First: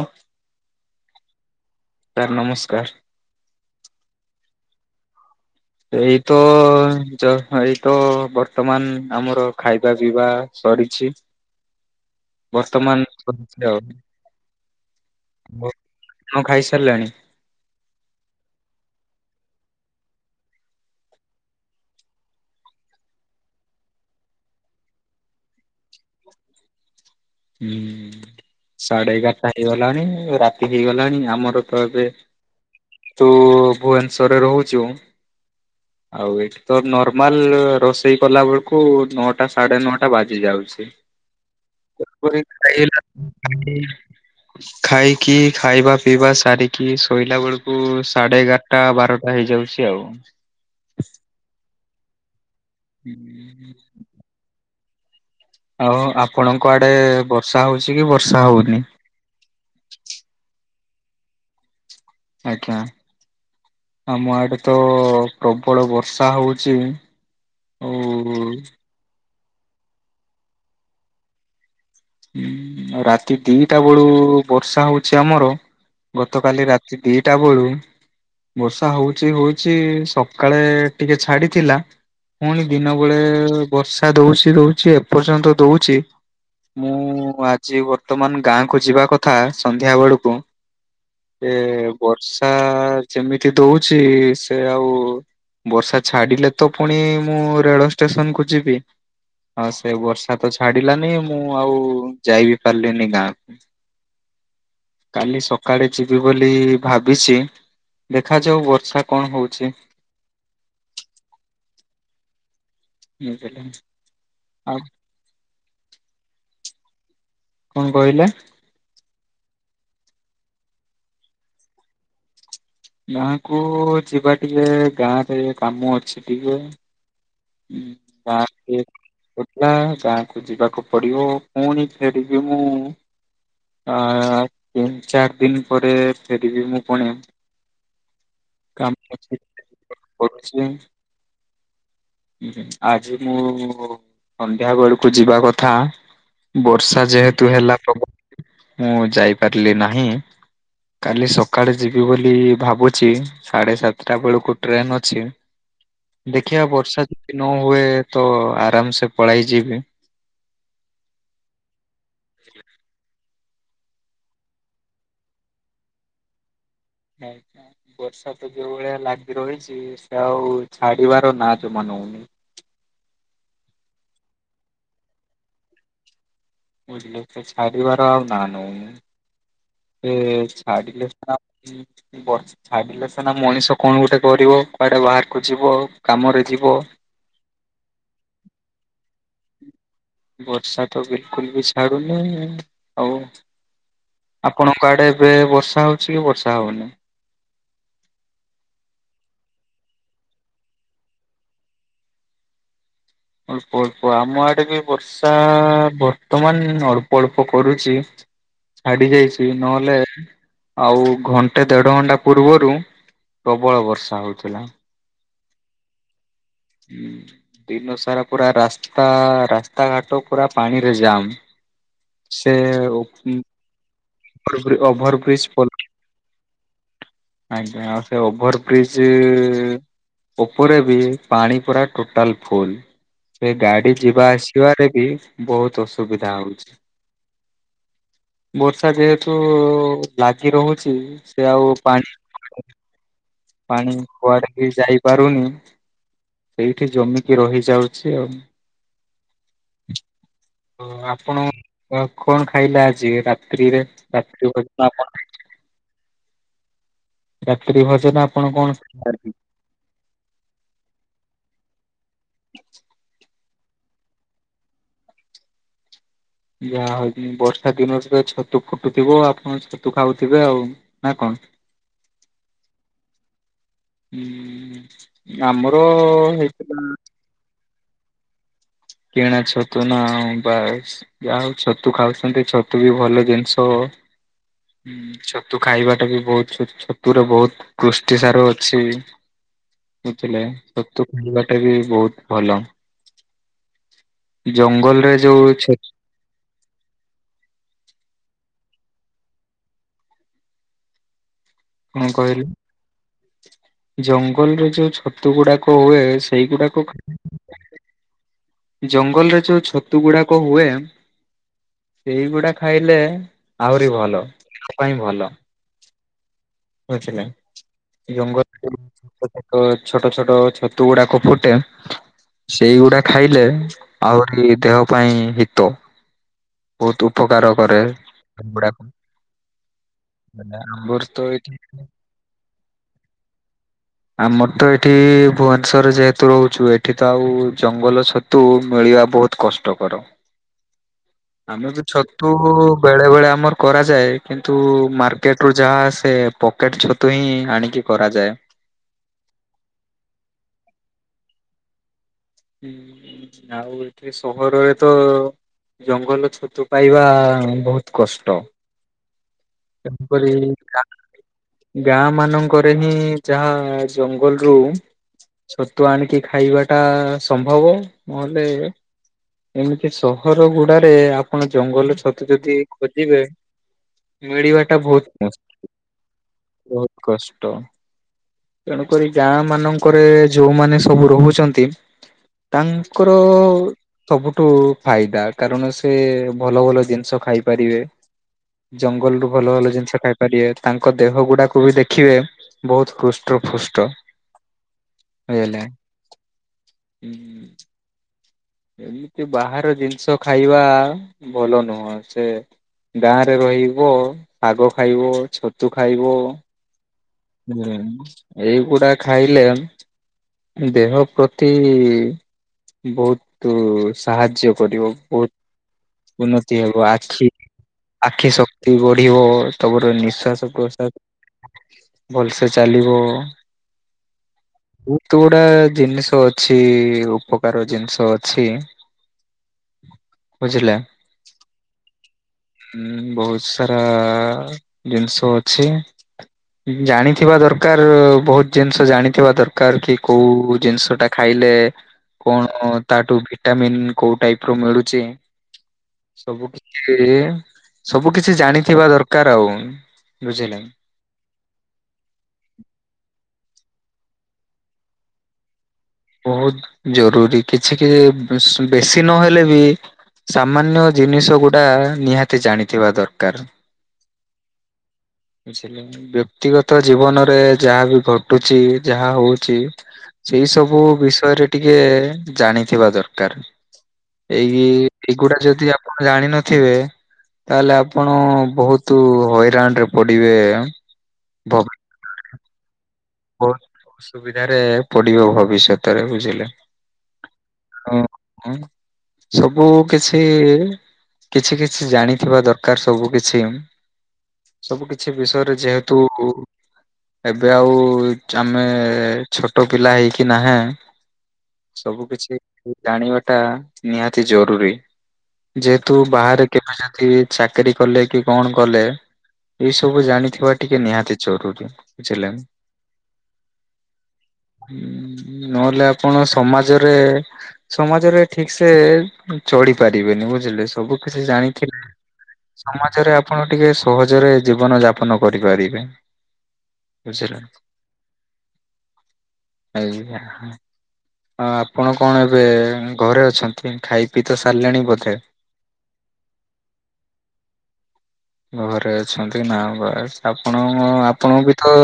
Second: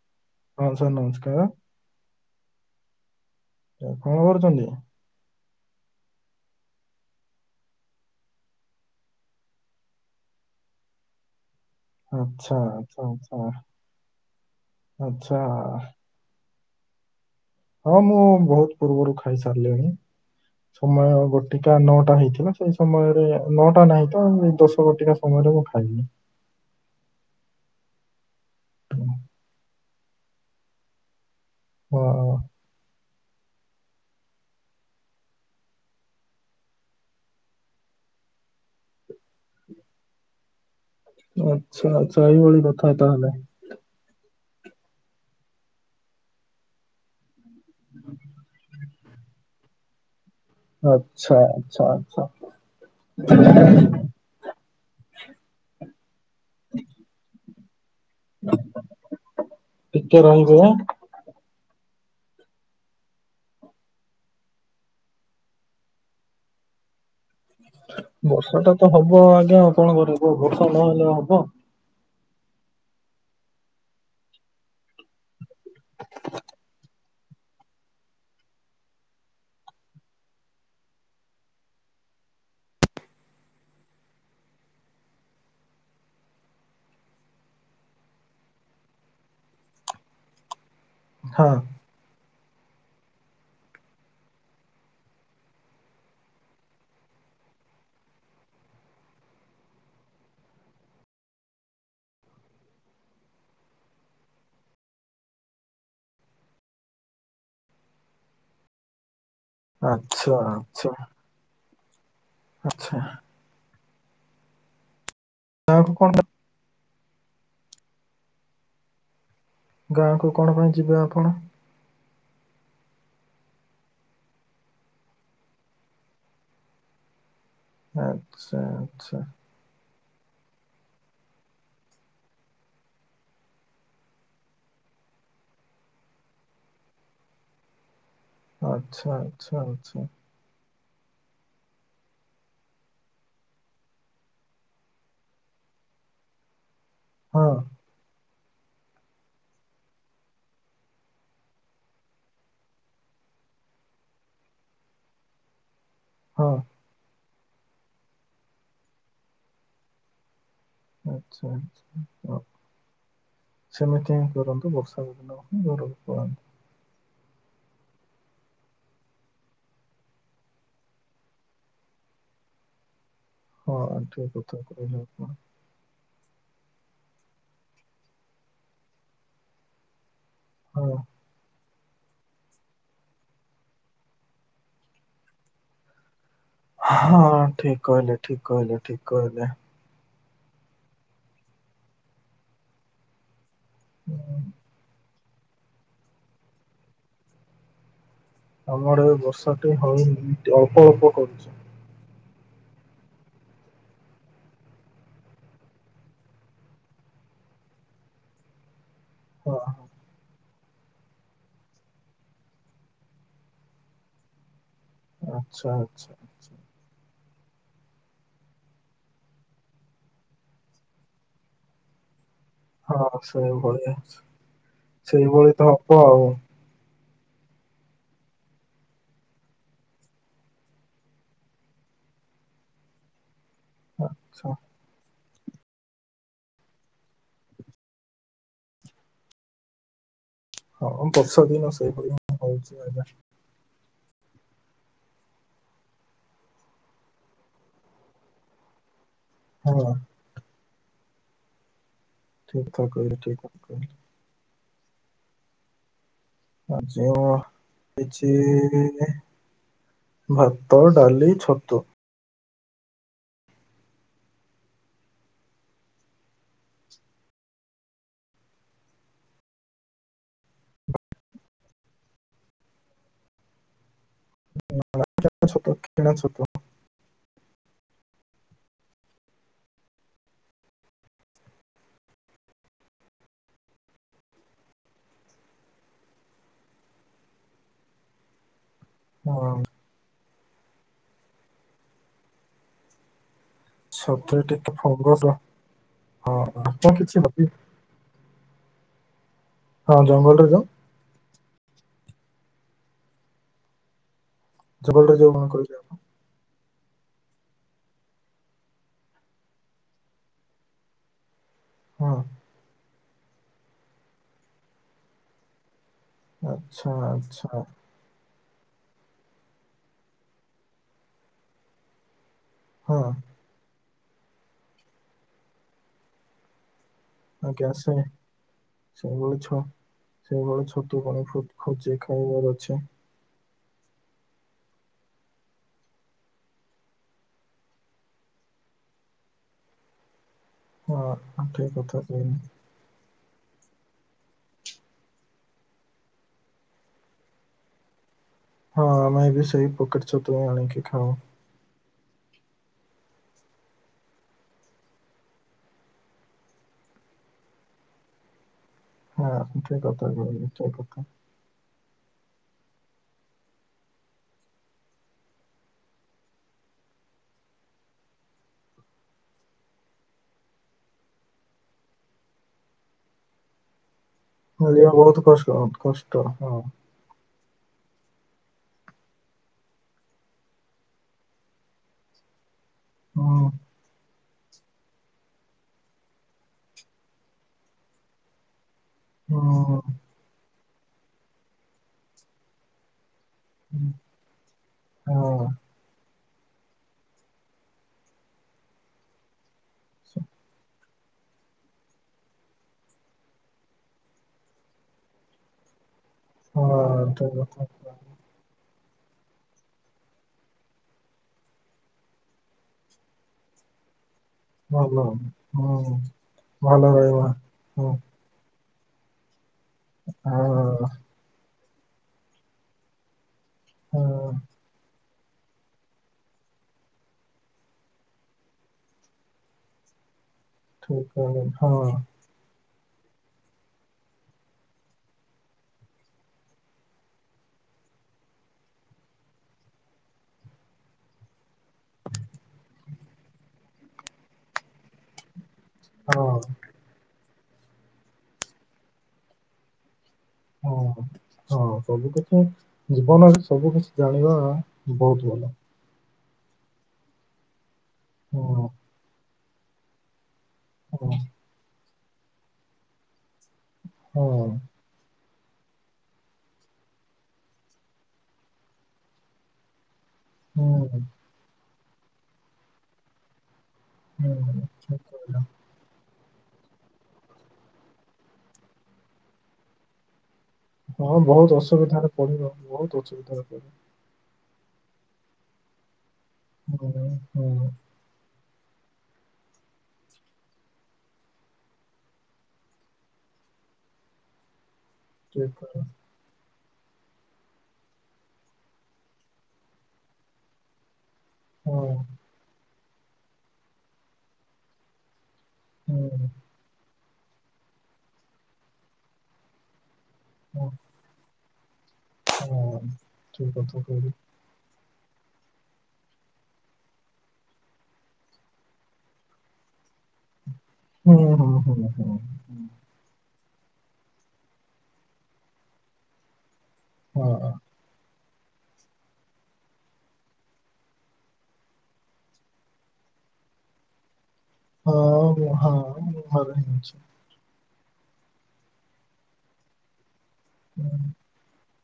ହଁ। ହଁ ସାର୍ ନମସ୍କାର। ସାର୍ ନମସ୍କାର। କଣ କରୁଛନ୍ତି? ଏଇ ତ ଯ ଏଇ ତ ବର୍ତ୍ତମାନ ଆମର ଖାଇବା ପିଇବା ସରିଛି। ଆଚ୍ଛା ଆଚ୍ଛା ବର୍ତ୍ତମାନ ଆଚ୍ଛା ଅଧିକ [inaudible] ଆଉ ଆଚ୍ଛା ମୋ କଁ ଖାଇସାରିଲେଣି? ହଁ ମୁଁ ବହୁତ ପୂର୍ବରୁ ଖାଇସାରିଲିଣିି। ସମୟ ଗୋଟିକା ନଅଟା ହେଇଥିଲା ସେଇ ସମୟରେ ନଅଟା ନାହିଁ ତ ଏଇ ଦଶ ଗୋଟିକା ସ ସମୟରେ ମୁଁ ଖାଇଲି। ହୁଁ ସାଢେ ଏଗାରଟା ହେଇଗଲାଣି ରାତି ହେଇଗଲାଣି ଆମର ତ ଏବେ ହଁ ତୁ ଭୁବନେଶ୍ଵରରେ ରହୁଛୁ? ଆଉ ଏଇଠି ତ ନର୍ମାଲ୍ ରୋଷେଇ କଲା ବେଳକୁ ନଅଟା ସାଢେ ନଅଟା ବାଜି ଯାଉଛି। ଆଚ୍ଛା ଆଚ୍ଛା ଏଇଭଳି କଥା ତାହେଲେ। ହୁଁ ଖାଇକି ଖାଇବା ପିଇବା ସାରିକି ଶୋ ଶୋଇଲା ବେଳକୁ ସାଢେ ଏଗାରଟା ବାରଟା ହେଇଯାଉଛି ଆଉ। ଆଚ୍ଛା ଆଚ୍ଛା ଆଚ୍ଛା। ହୁଁ। ଆଉ ଆପଣଙ୍କ ଆଡେ ବର୍ଷା ହଉଛି କି ବର୍ଷା ହଉନି? ଟିକେ ରହିଥିବେ। ଆଜ୍ଞା। ଆମ ଆଡେ ତ ପ୍ରବଳ ବର୍ଷା ହଉଛି। ଆଉ ବର୍ଷା ଟା ତ ହବ ଆଜ୍ଞା କଣ କରିବ ବର୍ଷା ନହେଲେ ହବ। ହୁଁ ରାତି ଦି ଟା ବେଳୁ ବର୍ଷା ହଉଛି ଆମର। ଗତକାଲି ରାତି ଦି ଟା ବେଳୁ ବର୍ଷା ହଉଛି ହଉଛି ସକାଳେ ଟିକେ ଛାଡିଥିଲା ପୁଣି ଦିନ ବେଳେ ବର୍ଷା ଦଉଛି ଦଉଛି ଏ ପର୍ଯ୍ୟନ୍ତ ଦଉଛି ମୁଁ ଆଜି ବର୍ତ୍ତମାନ ଗାଁ କୁ ଯିବା କଥା ସନ୍ଧ୍ୟା ବେଳକୁ ହଁ ଏ ବର୍ଷା ଯେମିତି ଦଉଛି ସେ ଆଉ ବର୍ଷା ଛାଡିଲେ ତ ପୁଣି ମୁଁ ରେଳ ଷ୍ଟେସନକୁୁ ଯିବି। ହଁ ସେ ବର୍ଷା ତ ଛାଡିଲାନି। ମୁଁ ଆଉ ଯାଇ ବିି ପାରିଲିନି ଗାଁକୁ। କାଲି ସକାଳେ ଯିବି ବୋଲି ଭାବିଚି। ଦେଖାଯାଉ ବର୍ଷା କଣ ହଉଚି। ଆଚ୍ଛା ଆଚ୍ଛା। ଆଚ୍ଛା। ବୁଝିଲେ ଆଜ୍ଞା। ଗାଁକୁ କଣ ପାଇଁ କଁ କହିଲେ? ଗାଁକୁ କଣ ପାଇଁ ଯିବେ ଆପଣ? ଗାଁକୁ ଯିବା ଟିକେ ଗାଁରେ କାମ ଅଛି ଟିକେ। ହୁଁ ଆଚ୍ଛା ଗାଁ ଆଚ୍ଛା କୁ [inaudible] ନା ଗାଁକୁ ଯିବାକୁ ପଡିବ ପୁଣି ଫେରିବି ମୁଁ ଆ ତିନି ଚାରି ଦିନି ପରେ ଫେରିବି ମୁଁ ପୁଣି। ଆଚ୍ଛା, କାମ ଅଛି ଆଚ୍ଛା, ଆଚ୍ଛା। ଯିବାକୁ ପଡୁଚି। ଆଜି ମୁଁ ସନ୍ଧ୍ୟା ବେଳକୁ ଯିବା କଥା ବର୍ଷା ଯେହେତୁ ହଁ, ହେଲା ପ୍ରବଳ ମୁଁ ଯାଇପାରିଲି ନାହିଁ। କାଲି ସକାଳେ ଯିବି ବୋଲି ଭାବୁଚି ସାଢେ ସାତଟା ବେଳକୁ ଟ୍ରେନ୍ ଅଛି। ହଁ। ଦେଖିଆ ବର୍ଷା ଯଦି ନହୁଏ ତ ଆରାମ ସେ ପଳେଇ ଯିବି। ଆଚ୍ଛା ଆଚ୍ଛା। ସେମିତି ହିଁ କରନ୍ତୁ ବର୍ଷା ଯଦି ନହବ ଘରକୁ ପଳାନ୍ତୁ। ହଉ ତାହେଲେ। ବର୍ଷା ତ ଯୋଉଭଳିଆ ଲାଗି ରହିଚି, ସେ ଆଉ ଛାଡିବାର ନାଁ ଜମା ନଉନି। ହଁ ଆଣ୍ଠୁ ଉପୁରୁକୁ ହେଇଥିବ। ବୁଝିଲେ। ସେ ଛାଡ଼ିବାର ଆଉ ନା ନଉନି ଯେ ହଁ, ଛାଡିଲେ [inaudible] ବର୍ଷ ଛାଡିଲେ ସିନା ମଣିଷ କଣ ଗୋଟେ କରିବ କୁଆଡେ ବାହାରକୁ ଯିବ କାମରେ ଯିବ। ହଁ ଠିକ୍ କହିଲେ ଠିକ୍ କହିଲେ ଠିକ୍ କହିଲେ। ବର୍ଷା ତ ବିଲକୁଲ୍ ବି ଛାଡୁନି ଆଉ ହୁଁ, ଆପଣଙ୍କ ଆଡେ କେବେ ବର୍ଷା ହଉଚି କି ବର୍ଷା ହଉନି। ଆମର ଏ ବର୍ଷା ଟିକେ ହଉ ଅଳ୍ପ ଅଳ୍ପ କରୁଚି। ଅଳ୍ପ ଅଳ୍ପ ଆମ ଆଡେ ବି ବଷ୍ ବର୍ଷା ବର୍ତ୍ତମାନ୍ ଅଳ୍ପ ଅଳ୍ପ କରୁଚି ଛାଡି ଯାଇଛି। କି ହଁ, ନ ହେଲେ ଆଉ ଘଣ୍ଟେ ଦେଢ ଘଣ୍ଟା ପୂର୍ବରୁ ପ୍ରବଳ ବର୍ଷା ହଉଥିଲା। ଆଚ୍ଛା ଆଚ୍ଛା। ଆଚ୍ଛା। ହୁଁ। ଦିନସାରା ପୁରା ରାସ୍ତା ରାସ୍ତାଘାଟ ପୁରା ପାଣିରେ ଜାମ୍। ସେ ହଁ ସେଇଭଳି ଅଛି ଓଭର ବ୍ରିଜ ସେଇଭଳି ତ ହବ ଆଉ। ଆଜ୍ଞା। ଆଉ ସେ ଓଭରବ୍ରିଜ୍ ଉପରେ ବି ପାଣି ପୁରା ଟୋଟାଲ୍ ଫୁଲ୍ ସେ ଗାଡ୍ ଗାଡି ରେ ଯିବା ଆଚ୍ଛା। ଆସିବାରେ ବି ବହୁତୁ ଅସୁବିଧା ହଉଚି, ବର୍ଷା ଯେହେତୁ ଲାଗି ରହୁଚି ସେ ଆଉ ପାଣି ହଉଚି ଆଜ୍ଞା। ପାଣି କୁଆଡେ ବି ଯାଇପାରୁନି ସେଇଠି ଜମିକି ରହିଯାଉଛି ଆଉ ହଁ। ଆପଣ କଣ ଠିକ୍ ଖାଇଲେ କଥା ଆଜି କହିଲେ, ଠିକ୍ କଥା ରାତ୍ରିରେ? କହିଲେ। [unintelligible] ରାତ୍ରି ଭୋଜନ ଆପଣ କଣ [unintelligible] ଖାଇଲେ? ଭାତ ଡାଲି ଛତୁ। [inaudible] ଯାହା ହଉଛି ବର୍ଷା ଦିନରେ ତ ଛତୁ ଫୁଟୁଥିବ ଆପଣ ଛତୁ ଖାଉଥିବେ ଆଉ ନା କଣ? ହୁଁ ଛତୁ ଆମର କିଣା ଛତୁ ହେଇଥିଲା। କିଣାଛତୁ ନା ଆଉ ବାସ୍ ଯାହା ହଉ ଛତୁ ଖାଉଛନ୍ତି ଛତୁ ବି ଭଲ ଜିନିଷ। ହଁ ଛତୁ ଖାଇବାଟା ବି ବହୁତଛ ଛତୁ ରେ ବହୁତ ପୁଷ୍ଟିସାର ଅଛି। ହଁ। ବୁଝିଲେ ଛତୁ ଖାଇବାଟା ବି ବହୁତ ଭଲ। ଛତୁରେ ଟିକେ ଜଙ୍ଗଲରେ ଫଙ୍ଗସ ଯୋଉ ଛ ହଁ ଆପଣ କିଛି ଭାବି ହଁ ଜଙ୍ଗଲରେ ତ କଣ କହିଲୁ ଜଙ୍ଗଲରେ ଯୋଉ ଜଙ୍ଗଲରେ ଯାଉ ଛତୁ କଣ କହିଲେ ଗୁଡାକ ଆପଣ ହୁଏ। ସେଇଗୁଡାକ ଜଙ୍ଗଲରେ ଯୋଉ ଛତୁ ଗୁଡାକ ହୁଏ। ହଁ ସେଇଗୁଡା ଖାଇଲେ ଆହୁରି ଭଲ ଦେହ ପାଇଁ ଭଲ। ଆଚ୍ଛା ଆଚ୍ଛା। ଜଙ୍ଗଲରେ ଛୋଟ ଛୋଟ ଛତୁ ଗୁଡାକ ଫୁଟେ। ସେଇଗୁଡା ହଁ ଖାଇଲେ ଆହୁରି ଦେହ ପାଇଁ ହିତ ବହୁତ। ଉପକାର ଆଜ୍ଞା କରେ ସେ ଗୁଡାକ ସେଇଭଳି ଛ ସେଇଭଳି ଛତୁ ଆମର କଣ ତ ଫୁଟ। ଏଇଠି ଖୋଜି ଖାଇବାର ଅଛି। ଆମର ତ ଏଠି ଭୁବନେଶ୍ୱରରେ ଯେହେତୁ ରହୁଛୁ ଏଠି ତ ଆଉ ଜଙ୍ଗଲ ଛ ତୁ ମିଳିବା ବହୁତ କଷ୍ଟକର ହଁ ଠିକ ଆମେ ତ କଥା ଛତୁ କହିଲେ ବେଳେ ବେଳେ ଆମର କରାଯାଏ କିନ୍ତୁ ମାର୍କେଟରୁୁ ଯାହା ସେ। ପକେଟ ଛତୁ ହିଁ ଆଣିକି କରାଯାଏ। ହଁ ଆମେ ବି ସେଇ ପକେଟ ଛତୁ ଆଣିକି ଖାଉ। ସହରରେ ତ ଜଙ୍ଗଲ ଛତୁ ପାଇବା ବହୁତ କଷ୍ଟ। ହଁ ଠିକ କଥା ତେଣୁକରି କହିଲ ଠିକ କଥା। ଗାଁ ମାନଙ୍କରେ ହିଁ ଯାହା ଜଙ୍ଗଲରୁୁ ଛତୁ ଆଣିକି ଖାଇବା ଟା ସମ୍ଭବ ନହେଲେ। ଏମିତି ସହର ଗୁଡାରେ ଆପଣ ଜଙ୍ଗଲ ଛତୁ ଯଦି ଖୋଜିବେ। ମିଳିବାଟା ମିଳିବା ବହୁତ କଷ୍ଟ ବହୁକଷ୍ଟ କଷ୍ଟ ହଁ ବହୁତ କଷ୍ଟ। ତେଣୁକରି ଗାଁ ମାନଙ୍କରେ ଯୋଉମାନେ ସବୁ ରହୁଛନ୍ତି। ତାଙ୍କର ହୁଁ ସବୁଠୁ ଫାଇଦା। କାରଣ ସେ ଭଲ ଭଲ ଜିନିଷ ଖାଇପାରିବେ। ଜଙ୍ଗଲରୁୁ ଭଲ ଭଲ ହୁଁ ଜିନିଷ ଖାଇପାରିବେ ତାଙ୍କ ଦେହ ଗୁଡାକୁ ବି ଦେଖିବେ ବହୁତ ହୁଷ୍ଟ ହୃଷ୍ଟ ପୃଷ୍ଟ ହୁଁ, ହଁ। ଏମିତି ବାହାର ଜିନିଷ ଖାଇବା ଭଲ ନୁହଁ ସେ ଗାଁରେ ରହିବ ଶାଗ ଖାଇବ ଛତୁ ଖାଇବ। ହଁ ଠିକ [unintelligible] ଏଇଗୁଡା ଖାଇଲେ ଦେହ ପ୍ରତି ବୋହୁତ ସାହାଯ୍ୟ। କରିବ ଭଲ ହୁଁ ବୋହୁତ ଉନ୍ନତି ଭଲ ହେବ ରହିବ। ଆଖି ହଁ ଆଖି ବଢିବ ତମର ନିଃଶ୍ଵାସ ହଁ ପ୍ରସା ଭଲସେ ଚାଲିବ। ହଁ। ତୁ ଗୁଡା ଜିନିଷ ଅଛି ଉପକାର ଜିନିଷ ଅଛି। ହ [inaudible] ଠିକ୍ ହଁ। ହୁଁ ବୋହୁତ ସାରା ଜିନିଷ ଅଛି। ଜାଣିଥିବା ଦରକାର ବୋହୁତ ଜିନିଷ ଜାଣିଥିବା ଦରକାର କି କୋଉ ଜିନିଷ ଟା ଖାଇଲେ କଣ ତାଠୁ ଭିଟାମିନ୍ କୋଉ ଟାଇପ୍ ର ମିଳୁଛି। ହଁ ଇଏ ସବୁ କିଛି ଜାଣିଥିବା ଦରକାର ଆଉ ବୁଝିଲେ। ହଁ ସବୁ କିଛି ଜୀବନରେ ସବୁ କିଛି ଜାଣିବା ବୋହୁତ ଭଲ। ବୋହୁତ ଜରୁରୀ କିଛି କିଛି ହଁ ବେଶୀ ନହେଲେ ବି ସାମାନ୍ୟ ହଁ ଜିନିଷ ଗୁଡା ନିହାତି ଜାଣିଥିବା ଦରକାର। ହଁ। ବୁଝିଲେ ବ୍ୟକ୍ତିଗତ ଜୀବନରେ ଯାହା ବି ଘଟୁଛି ଯାହା ହୋ ଉଛି - ସେଇ ହୁଁ ସବୁ ବିଷୟରେ ଟିକେ ଜାଣିଥିବା ଦରକାର। ହୁଁ। ଏଇ ଠିକ୍ କହିଲ। ଏଇଗୁଡା ଯଦି ଆ ଆପଣ ଜାଣିନଥିବେ ତାହେଲେ ଆପଣ ବୋହୁତ ହଇରାଣ ରେ ପଡିବେ। ହଁ ବୋହୁତ ଅସୁବିଧାରେ ପଡିବ ବୋହୁତ ହୋଉଛି। ବୋହୁତ ଅସୁବିଧାରେ ପଡିବ ଭବିଷ୍ୟତରେ ବୁଝିଲେ। ହୁଁ ହୁଁ। ହଁ ସବୁ କିଛି କିଛି କିଛି ଜାଣିଥିବା ଦରକାର ସବୁ କିଛି। ସବୁ କିଛି ଠିକ ବିଷୟରେ କଥା ଯେହେତୁ ଏବେ ଆଉ ଆମେ ଛୋଟ ପିଲା ହେଇକି ନାହେଁ। [inaudible] ହଁ ସବୁ କିଛି ଜାଣିବା ଟା ନିହାତି ଜରୁରୀ ଯେହେତୁ ହୁଁ ବାହାରେ କେବେ ଯଦି ଚାକିରୀ କଲେ କି କଣ କଲେ ଏଇ ସବୁ ଜାଣି ଥିବା ଟିକେ ନିହାତି ଜରୁରୀ ବୁଝିଲେନା? ହଁ। ଠିକ କଥା କହିଲୁ ନହେଲେ ଆପଣ ସମାଜରେ ସମାଜରେ ଠିକ୍ ସେ ଚଳି ପାରିବେନି ବୁଝ ବୁଝିଲେ ସବୁ ହୁଁ କିଛି ହୁଁ ଜାଣିଥିଲେ ହୁଁ ହୁଁ ସମାଜରେ ଆପଣ ଟିକେ ସହଜରେ ଜୀବନ ଯାପନ କରିପାରିବେ ବୁଝିଲେ। ହଁ। ଆଜ୍ଞା ଆପଣଙ୍କୁ କଣ ଏବେ ଘରେ ଅଛନ୍ତି ଖାଇ ପିଇ ତ ସାରିଲେଣି ବୋଧେ? ହଁ ହଁ ମୁଁ ଘରେ ହିଁ ଅଛି। ଘରେ ଅଛନ୍ତି ନା ଘରେ ଆପଣ ହୁଁ, ଆପଣ ବି ତ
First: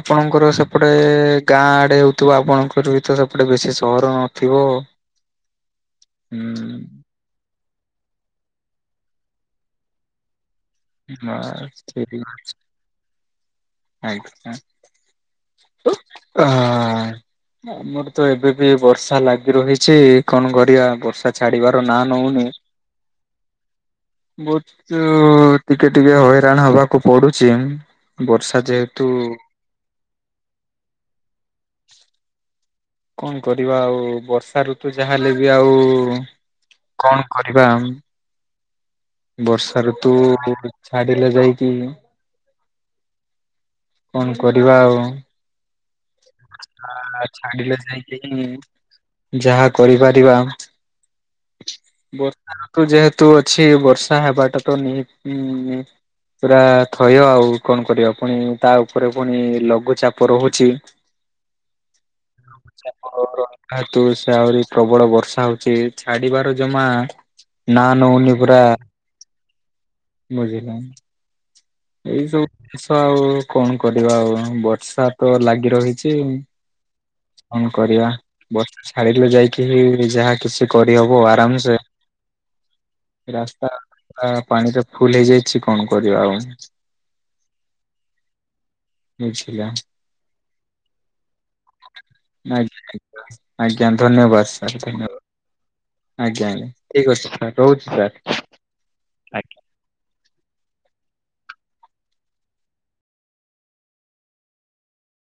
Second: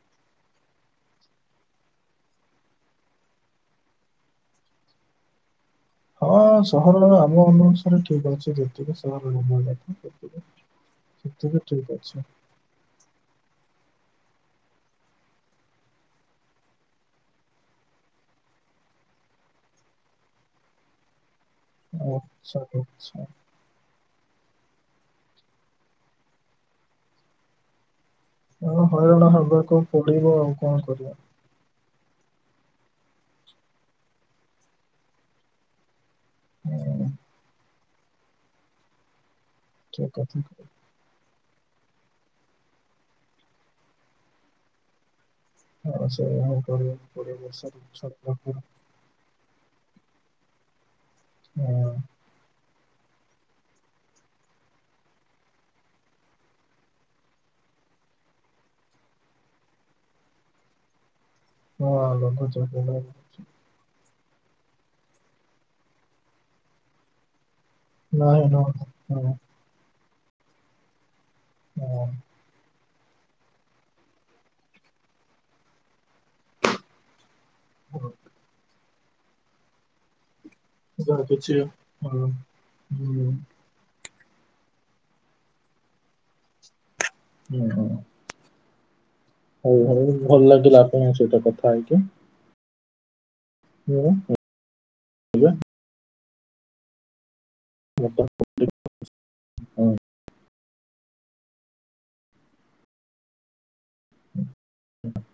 ଆପଣଙ୍କର ସେପଟେ ଗାଁ ଆଡ଼େ ହୋଉଥିବ ଆପଣଙ୍କର ବି ତ ସେପଟେ ବେଶୀ ସହର ନଥିବ। [unintelligible] ହଁ ସହରରେ ହୁଁ ଆମ ଅନୁସାରେ ଠିକ୍ ଅଛି ଯେତିକି ସହର ହେବା କଥା। ହଁ ଠୀକ୍ ହିଁ ଅଛି ଆଜ୍ଞା। ଉ ଆ ଆମର ତ ଏବେ ବି ବର୍ଷା ଲାଗି ରହିଛି କଣ କରିଆ ବର୍ଷା ଛାଡିବାର ନାଁ ନଉନି। ଆଚ୍ଛା ଆଚ୍ଛା। ବହୁତ ଟିକେ ଟିକେ ହଇରାଣ ହବାକୁ ପଡୁଛି। ବର୍ଷା ହଁ ଯେହେତୁ ହଇରାଣ ହବାକୁ ପଡିବ ଆଉ କଣ କରିବା। କଣ କରିବା ଆଉ ବର୍ଷା ଋତୁ ଯାହା ହେଲେ ବି ଆଉ ହୁଁ କଣ କରିବା ବର୍ଷା ଠିକ୍ ଋତୁ କଥା ଛାଡିଲେ ଯାଇକି କଣ କରିବା ଆଉ। ହଁ ସେଇଆ କରିବାକୁ ଆ ପଡିବ ଛାଡିଲେ ବର୍ଷା ଯାଇକି ଋତୁ [inaudible] ଯାହା କରିପାରିବା ହଁ ବର ଋତୁ ଯେହେତୁ ଅଛି ବର୍ଷା ହେବାଟା ତ ନିହାତି ପୁରା ଥୟ ଆଉ କଣ କରିବା ପୁଣି ତା ଉପରେ ପୁଣି ଲଘୁଚାପ ରହୁଛି। ହଁ ଲଘୁଚା ଆମ ରହିବା ହେତୁ ସେ ଆହୁରି ପ୍ରବଳ ବର୍ଷା ହଉଛି ଛାଡିବାର ଜମା ନା ନ ନଉନି ପୁରା ନ ହଁ [inaudible] ବୁଝିଲ [inaudible] ଏଇ ସବୁ ଜିନିଷ ଆଉ କଣ କରିବା ଆଉ ବର୍ଷା ତ ଲାଗି ରହିଛି। କଣ କରିବା ହଁ ବର୍ଷା ଛାଡିଲେ ଯାଇ ଏଇଠି ଯାହା କିଛି କରିହବ ଯାହା କିଛି ଆରାମ ସେ ହଁ ହୁଁ ରାସ ପାଣିରେ ଫୁଲ ହେଇଯାଇଛି କଣ କରିବା ଆଉ? ହୁଁ ହ ବୁଝିଲା ହଉ ହଉ ଭଲ ଲାଗିଲା ଆପଣଙ୍କ ସହିତ କଥା ହେଇକି। ଆଜ୍ଞା ଆଜ୍ଞା ମୁଁ ଧନ୍ୟବାଦ ସାର୍ ଧନ୍ୟବାଦ। ଏବେ ଆଜ୍ଞା ଆଜ୍ଞା ଠିକ ଅଛି ସାର୍ ରହୁଛି ସାର୍ ବର୍ତ୍ତମାନ ଆଜ୍ଞା। ହୁଁ [inaudible]